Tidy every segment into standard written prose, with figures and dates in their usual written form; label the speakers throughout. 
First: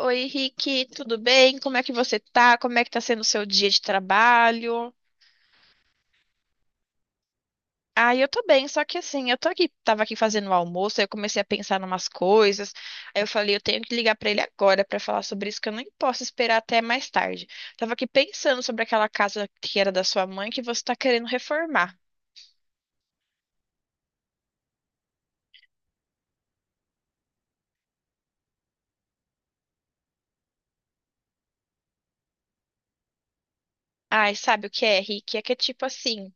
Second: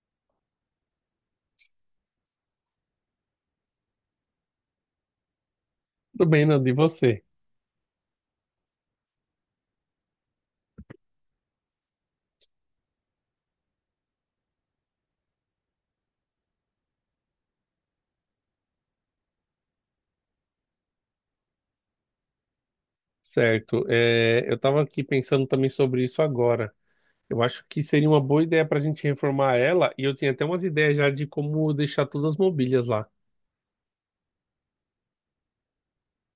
Speaker 1: Oi, Henrique, tudo bem? Como é que você tá? Como é que tá sendo o seu dia de trabalho?
Speaker 2: Tudo bem, Nando, e você?
Speaker 1: Ah, eu tô bem, só que assim, eu tô aqui, tava aqui fazendo o almoço, aí eu comecei a pensar em umas coisas. Aí eu falei, eu tenho que ligar pra ele agora pra falar sobre isso, que eu nem posso esperar até mais tarde. Tava aqui pensando sobre aquela casa que era da sua mãe que você tá querendo reformar.
Speaker 2: Certo. É, eu estava aqui pensando também sobre isso agora. Eu acho que seria uma boa ideia para a gente reformar ela, e eu tinha até umas ideias já de como deixar todas as mobílias lá.
Speaker 1: Ai, sabe o que é, Henrique? É que é tipo assim,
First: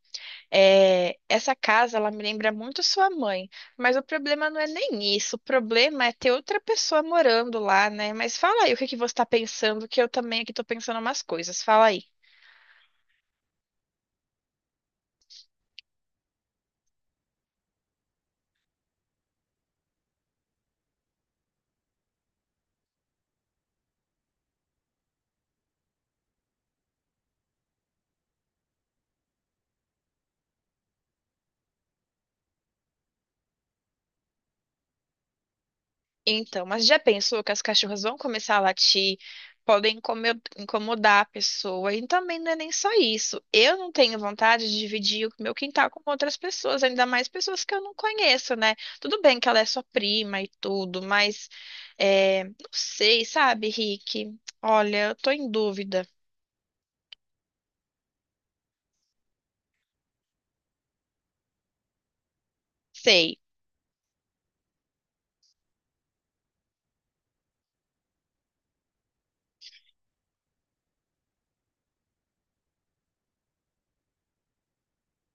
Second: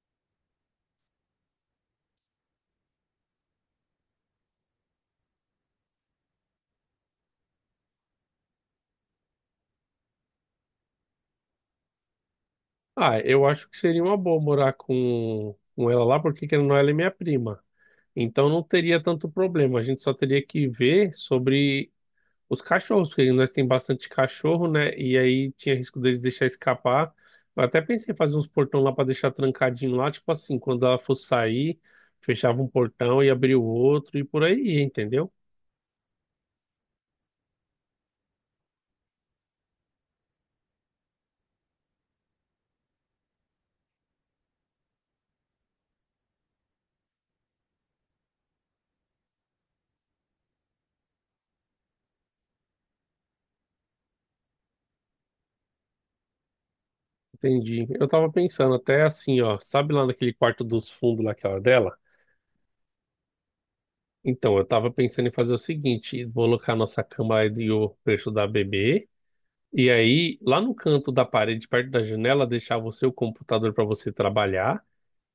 Speaker 1: é, essa casa, ela me lembra muito sua mãe, mas o problema não é nem isso, o problema é ter outra pessoa morando lá, né? Mas fala aí o que que você tá pensando, que eu também aqui tô pensando umas coisas, fala aí.
Speaker 2: Ah, eu acho que seria uma boa morar com ela lá, porque querendo ou não, ela é minha prima. Então não teria tanto problema. A gente só teria que ver sobre os cachorros, porque nós tem bastante cachorro, né? E aí tinha risco deles deixar escapar. Eu até pensei em fazer uns portão lá para deixar trancadinho lá, tipo assim, quando ela fosse sair, fechava um portão e abria o outro e por aí, ia, entendeu?
Speaker 1: Então, mas já pensou que as cachorras vão começar a latir, podem incomodar a pessoa, e também não é nem só isso. Eu não tenho vontade de dividir o meu quintal com outras pessoas, ainda mais pessoas que eu não conheço, né? Tudo bem que ela é sua prima e tudo, mas é, não sei, sabe, Rick? Olha, eu tô em dúvida.
Speaker 2: Entendi. Eu tava pensando até assim, ó, sabe lá naquele quarto dos fundos naquela dela?
Speaker 1: Sei.
Speaker 2: Então, eu tava pensando em fazer o seguinte, vou colocar a nossa cama e o preço da bebê. E aí, lá no canto da parede, perto da janela, deixar você o computador para você trabalhar.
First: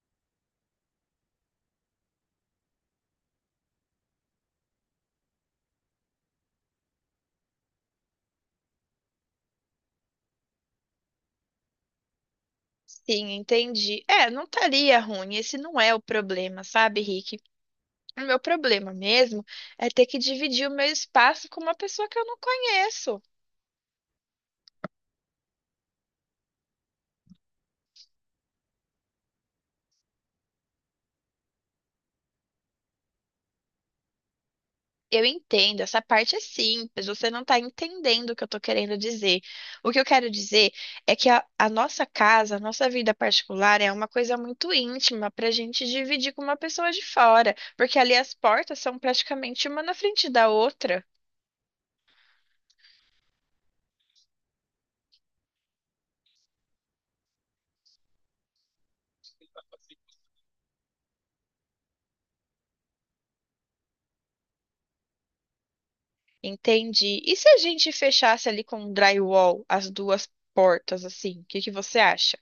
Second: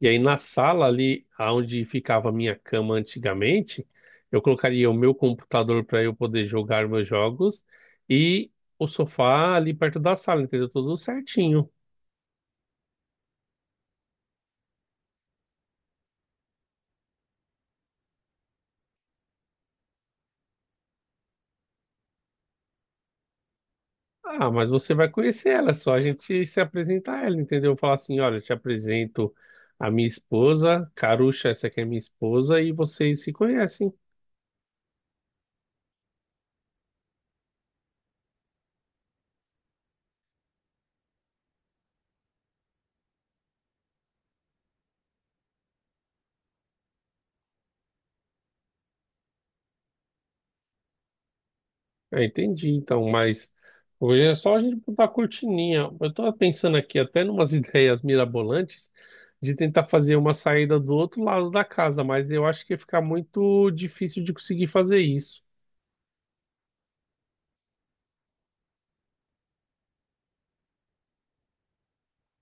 Speaker 2: E aí na sala ali, onde ficava a minha cama antigamente, eu colocaria o meu computador para eu poder jogar meus jogos e o sofá ali perto da sala, entendeu? Tudo certinho.
Speaker 1: Sim, entendi. É, não estaria ruim. Esse não é o problema, sabe, Rick? O meu problema mesmo é ter que dividir o meu espaço com uma pessoa que eu não conheço.
Speaker 2: Ah, mas você vai conhecer ela, é só a gente se apresentar a ela, entendeu? Falar assim, olha, eu te apresento a minha esposa, Carucha, essa aqui é minha esposa, e vocês se conhecem.
Speaker 1: Eu entendo, essa parte é simples, você não está entendendo o que eu estou querendo dizer. O que eu quero dizer é que a nossa casa, a nossa vida particular é uma coisa muito íntima para a gente dividir com uma pessoa de fora, porque ali as portas são praticamente uma na frente da outra,
Speaker 2: Ah, entendi, então, mas hoje é só a gente botar a cortininha. Eu tava pensando aqui até numas ideias mirabolantes de tentar fazer uma saída do outro lado da casa, mas eu acho que ia ficar muito difícil de conseguir fazer isso.
Speaker 1: entende? E se a gente fechasse ali com um drywall as duas portas, assim, o que que você acha?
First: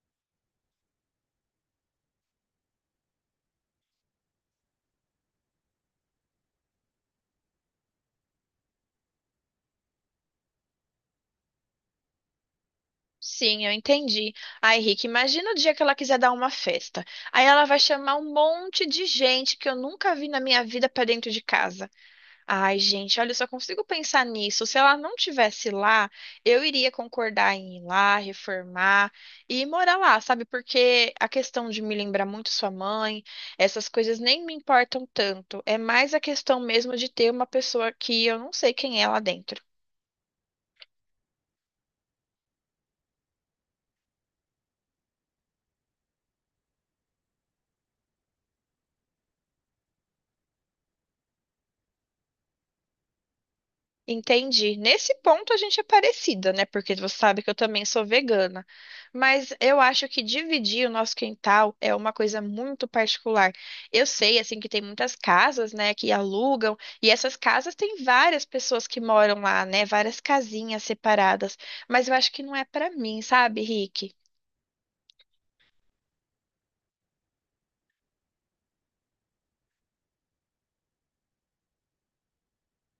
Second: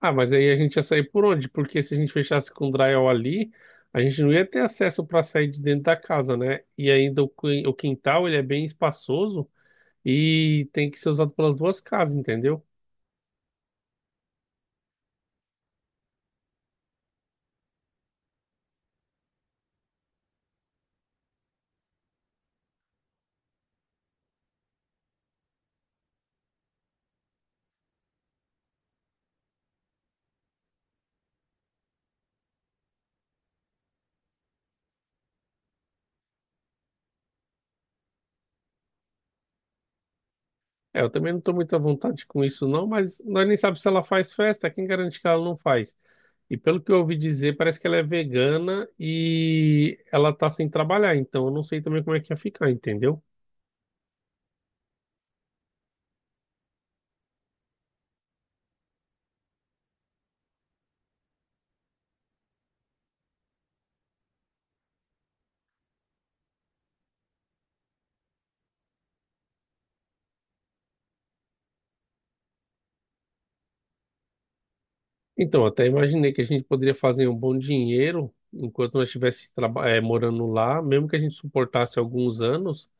Speaker 2: Ah, mas aí a gente ia sair por onde? Porque se a gente fechasse com o drywall ali, a gente não ia ter acesso para sair de dentro da casa, né? E ainda o o quintal, ele é bem espaçoso e tem que ser usado pelas duas casas, entendeu?
Speaker 1: Sim, eu entendi. Ai, Rick, imagina o dia que ela quiser dar uma festa. Aí ela vai chamar um monte de gente que eu nunca vi na minha vida pra dentro de casa. Ai, gente, olha, eu só consigo pensar nisso. Se ela não tivesse lá, eu iria concordar em ir lá, reformar e morar lá, sabe? Porque a questão de me lembrar muito sua mãe, essas coisas nem me importam tanto. É mais a questão mesmo de ter uma pessoa que eu não sei quem é lá dentro.
Speaker 2: É, eu também não estou muito à vontade com isso, não, mas nós nem sabemos se ela faz festa, quem garante que ela não faz? E pelo que eu ouvi dizer, parece que ela é vegana e ela tá sem trabalhar, então eu não sei também como é que ia ficar, entendeu?
Speaker 1: Entendi. Nesse ponto a gente é parecida, né? Porque você sabe que eu também sou vegana. Mas eu acho que dividir o nosso quintal é uma coisa muito particular. Eu sei, assim, que tem muitas casas, né, que alugam, e essas casas têm várias pessoas que moram lá, né? Várias casinhas separadas. Mas eu acho que não é pra mim, sabe, Rick?
Speaker 2: Então, eu até imaginei que a gente poderia fazer um bom dinheiro enquanto nós estivéssemos morando lá, mesmo que a gente suportasse alguns anos,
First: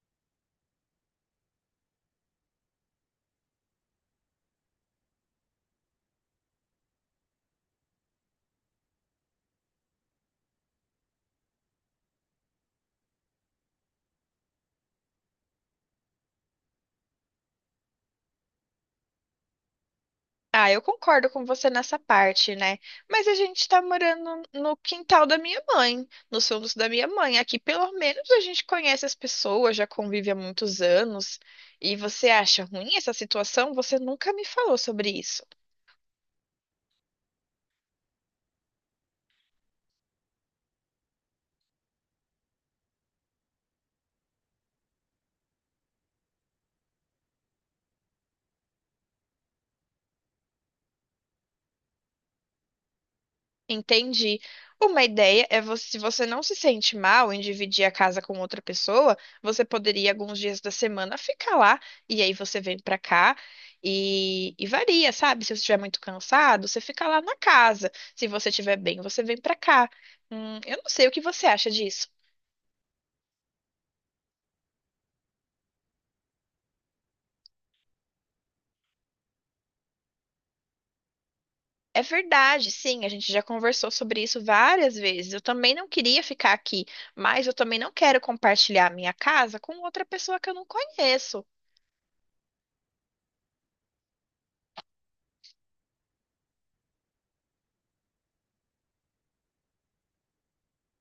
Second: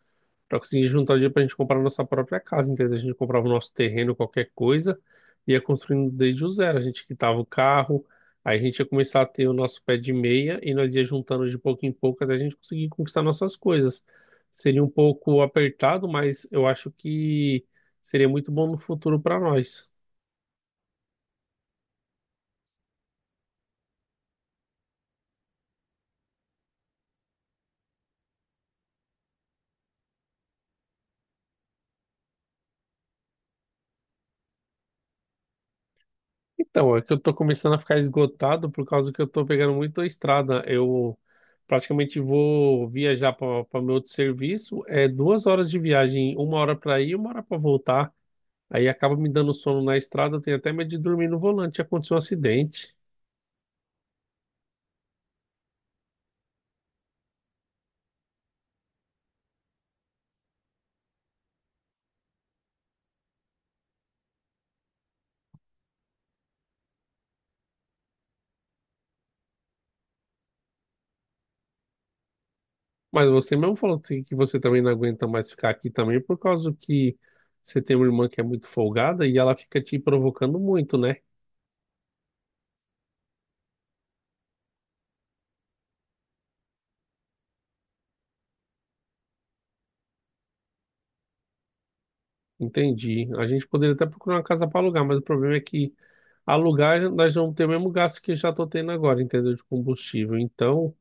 Speaker 2: pra conseguir juntar dinheiro pra gente comprar a nossa própria casa, entendeu? A gente comprava o nosso terreno, qualquer coisa, e ia construindo desde o zero. A gente quitava o carro, aí a gente ia começar a ter o nosso pé de meia e nós ia juntando de pouco em pouco até a gente conseguir conquistar nossas coisas. Seria um pouco apertado, mas eu acho que seria muito bom no futuro para nós.
Speaker 1: Ah, eu concordo com você nessa parte, né? Mas a gente tá morando no quintal da minha mãe, nos fundos da minha mãe. Aqui, pelo menos, a gente conhece as pessoas, já convive há muitos anos. E você acha ruim essa situação? Você nunca me falou sobre isso.
Speaker 2: Então, é que eu tô começando a ficar esgotado por causa que eu tô pegando muito a estrada. Eu praticamente vou viajar para meu outro serviço. É 2 horas de viagem, 1 hora para ir e 1 hora para voltar. Aí acaba me dando sono na estrada. Eu tenho até medo de dormir no volante. Aconteceu um acidente.
Speaker 1: Entendi. Uma ideia é você, se você não se sente mal em dividir a casa com outra pessoa, você poderia alguns dias da semana ficar lá e aí você vem pra cá e varia, sabe? Se você estiver muito cansado, você fica lá na casa. Se você estiver bem, você vem pra cá. Eu não sei o que você acha disso.
Speaker 2: Mas você mesmo falou assim que você também não aguenta mais ficar aqui também por causa que você tem uma irmã que é muito folgada e ela fica te provocando muito, né?
Speaker 1: É verdade, sim, a gente já conversou sobre isso várias vezes. Eu também não queria ficar aqui, mas eu também não quero compartilhar a minha casa com outra pessoa que eu não conheço.
Speaker 2: Entendi. A gente poderia até procurar uma casa para alugar, mas o problema é que alugar nós vamos ter o mesmo gasto que eu já estou tendo agora, entendeu? De combustível. Então,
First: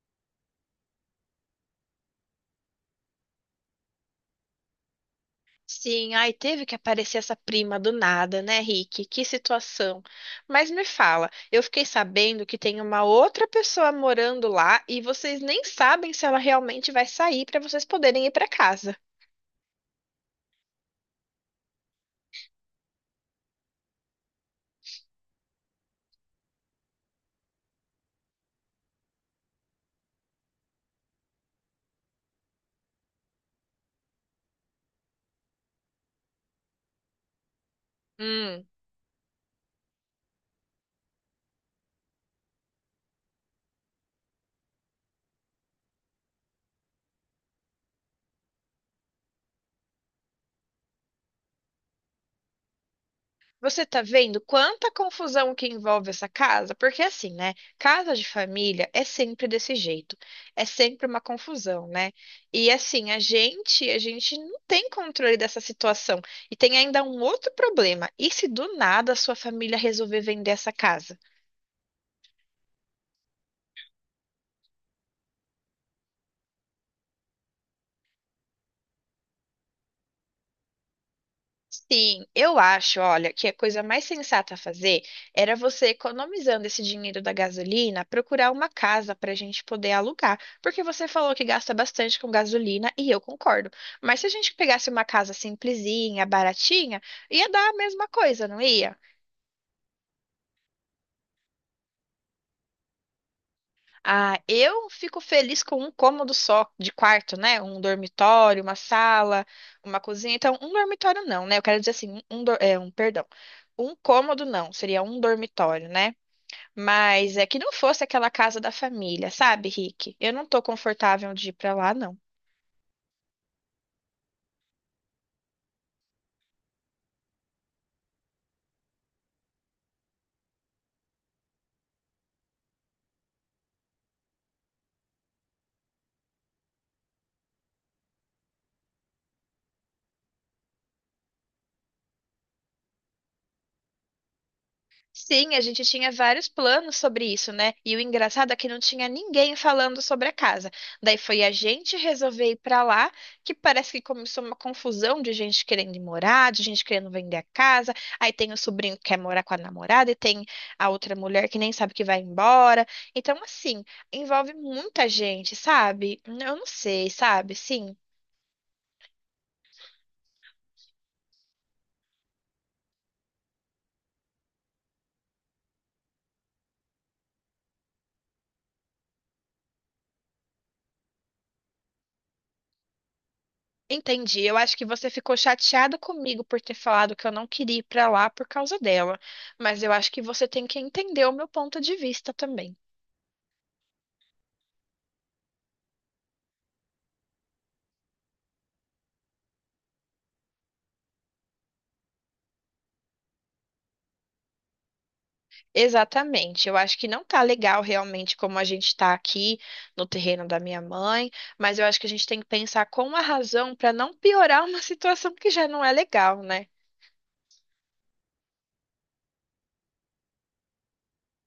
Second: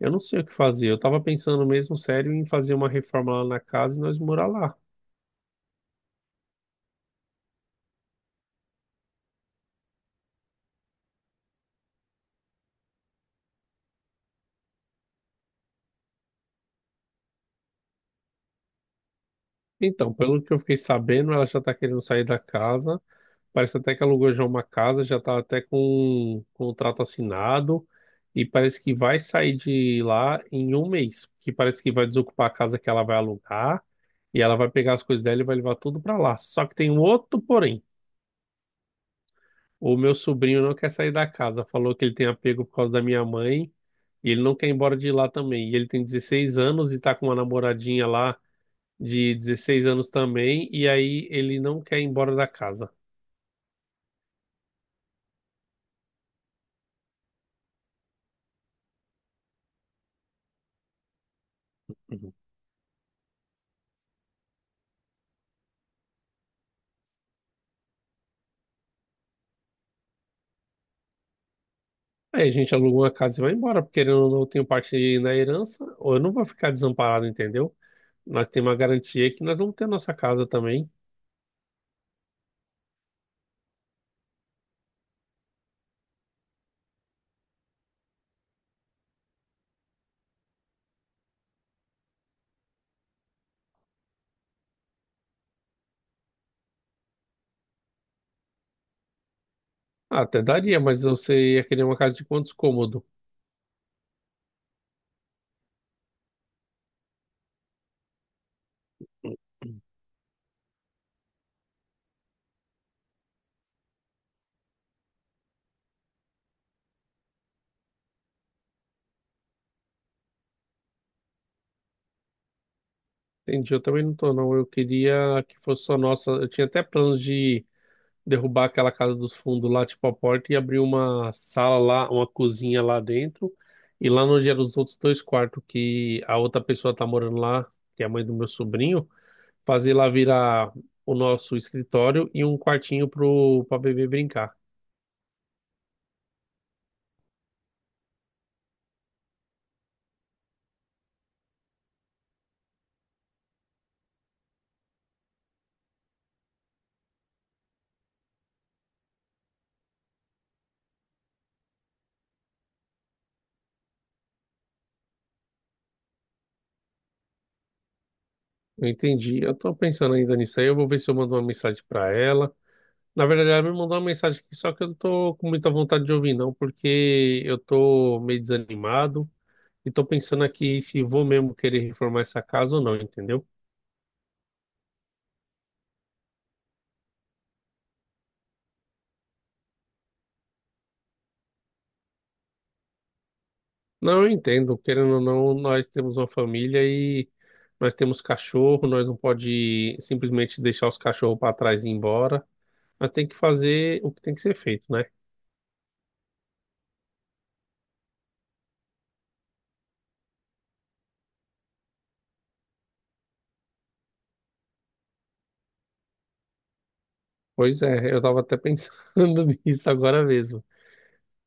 Speaker 2: eu não sei o que fazer. Eu estava pensando mesmo sério em fazer uma reforma lá na casa e nós morar lá.
Speaker 1: Sim, ai, teve que aparecer essa prima do nada, né, Rick? Que situação. Mas me fala, eu fiquei sabendo que tem uma outra pessoa morando lá e vocês nem sabem se ela realmente vai sair para vocês poderem ir para casa.
Speaker 2: Então, pelo que eu fiquei sabendo, ela já está querendo sair da casa. Parece até que alugou já uma casa, já está até com um contrato assinado. E parece que vai sair de lá em um mês, que parece que vai desocupar a casa que ela vai alugar. E ela vai pegar as coisas dela e vai levar tudo pra lá. Só que tem um outro porém. O meu sobrinho não quer sair da casa. Falou que ele tem apego por causa da minha mãe. E ele não quer ir embora de lá também. E ele tem 16 anos e tá com uma namoradinha lá de 16 anos também. E aí ele não quer ir embora da casa.
Speaker 1: Você tá vendo quanta confusão que envolve essa casa? Porque assim, né? Casa de família é sempre desse jeito. É sempre uma confusão, né?
Speaker 2: Uhum.
Speaker 1: E assim, a gente não tem controle dessa situação. E tem ainda um outro problema. E se do nada a sua família resolver vender essa casa?
Speaker 2: Aí a gente aluga uma casa e vai embora, porque querendo ou não, eu tenho parte na herança, ou eu não vou ficar desamparado, entendeu? Nós temos uma garantia que nós vamos ter a nossa casa também.
Speaker 1: Sim, eu acho, olha, que a coisa mais sensata a fazer era você, economizando esse dinheiro da gasolina, procurar uma casa para a gente poder alugar. Porque você falou que gasta bastante com gasolina e eu concordo. Mas se a gente pegasse uma casa simplesinha, baratinha, ia dar a mesma coisa, não ia?
Speaker 2: Ah, até daria, mas você ia querer uma casa de quantos cômodos?
Speaker 1: Ah, eu fico feliz com um cômodo só de quarto, né? Um dormitório, uma sala, uma cozinha. Então, um dormitório não, né? Eu quero dizer assim, é, um perdão. Um cômodo não, seria um dormitório, né? Mas é que não fosse aquela casa da família, sabe, Rick? Eu não tô confortável de ir pra lá, não.
Speaker 2: Entendi, eu também não tô, não. Eu queria que fosse só nossa. Eu tinha até planos de derrubar aquela casa dos fundos lá, tipo a porta, e abrir uma sala lá, uma cozinha lá dentro. E lá onde eram os outros dois quartos que a outra pessoa tá morando lá, que é a mãe do meu sobrinho, fazer lá virar o nosso escritório e um quartinho pra bebê brincar.
Speaker 1: Sim, a gente tinha vários planos sobre isso, né? E o engraçado é que não tinha ninguém falando sobre a casa. Daí foi a gente resolver ir pra lá, que parece que começou uma confusão de gente querendo ir morar, de gente querendo vender a casa. Aí tem o sobrinho que quer morar com a namorada e tem a outra mulher que nem sabe que vai embora. Então, assim, envolve muita gente, sabe? Eu não sei, sabe? Sim.
Speaker 2: Eu entendi. Eu tô pensando ainda nisso aí. Eu vou ver se eu mando uma mensagem pra ela. Na verdade, ela me mandou uma mensagem aqui, só que eu não tô com muita vontade de ouvir, não, porque eu tô meio desanimado e tô pensando aqui se vou mesmo querer reformar essa casa ou não, entendeu?
Speaker 1: Entendi. Eu acho que você ficou chateada comigo por ter falado que eu não queria ir pra lá por causa dela, mas eu acho que você tem que entender o meu ponto de vista também.
Speaker 2: Não, eu entendo, querendo ou não, nós temos uma família e nós temos cachorro, nós não pode simplesmente deixar os cachorros para trás e ir embora. Nós tem que fazer o que tem que ser feito, né?
Speaker 1: Exatamente. Eu acho que não tá legal realmente como a gente tá aqui no terreno da minha mãe, mas eu acho que a gente tem que pensar com a razão pra não piorar uma situação que já não é legal, né?
Speaker 2: Pois é, eu tava até pensando nisso agora mesmo.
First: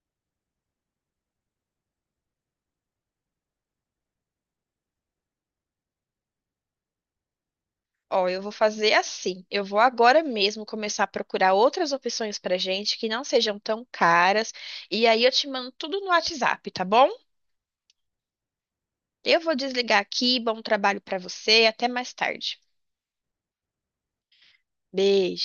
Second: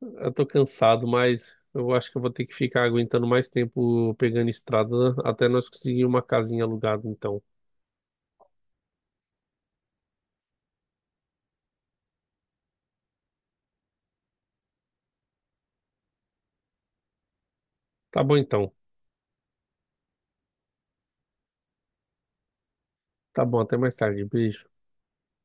Speaker 2: Eu tô cansado, mas eu acho que eu vou ter que ficar aguentando mais tempo pegando estrada até nós conseguir uma casinha alugada, então.
Speaker 1: Ó, eu vou fazer assim. Eu vou agora mesmo começar a procurar outras opções pra gente que não sejam tão caras, e aí eu te mando tudo no WhatsApp, tá bom?
Speaker 2: Tá bom, então.
Speaker 1: Eu vou desligar aqui. Bom trabalho para você. Até mais tarde.
Speaker 2: Tá bom, até mais tarde. Beijo.
Speaker 1: Beijo.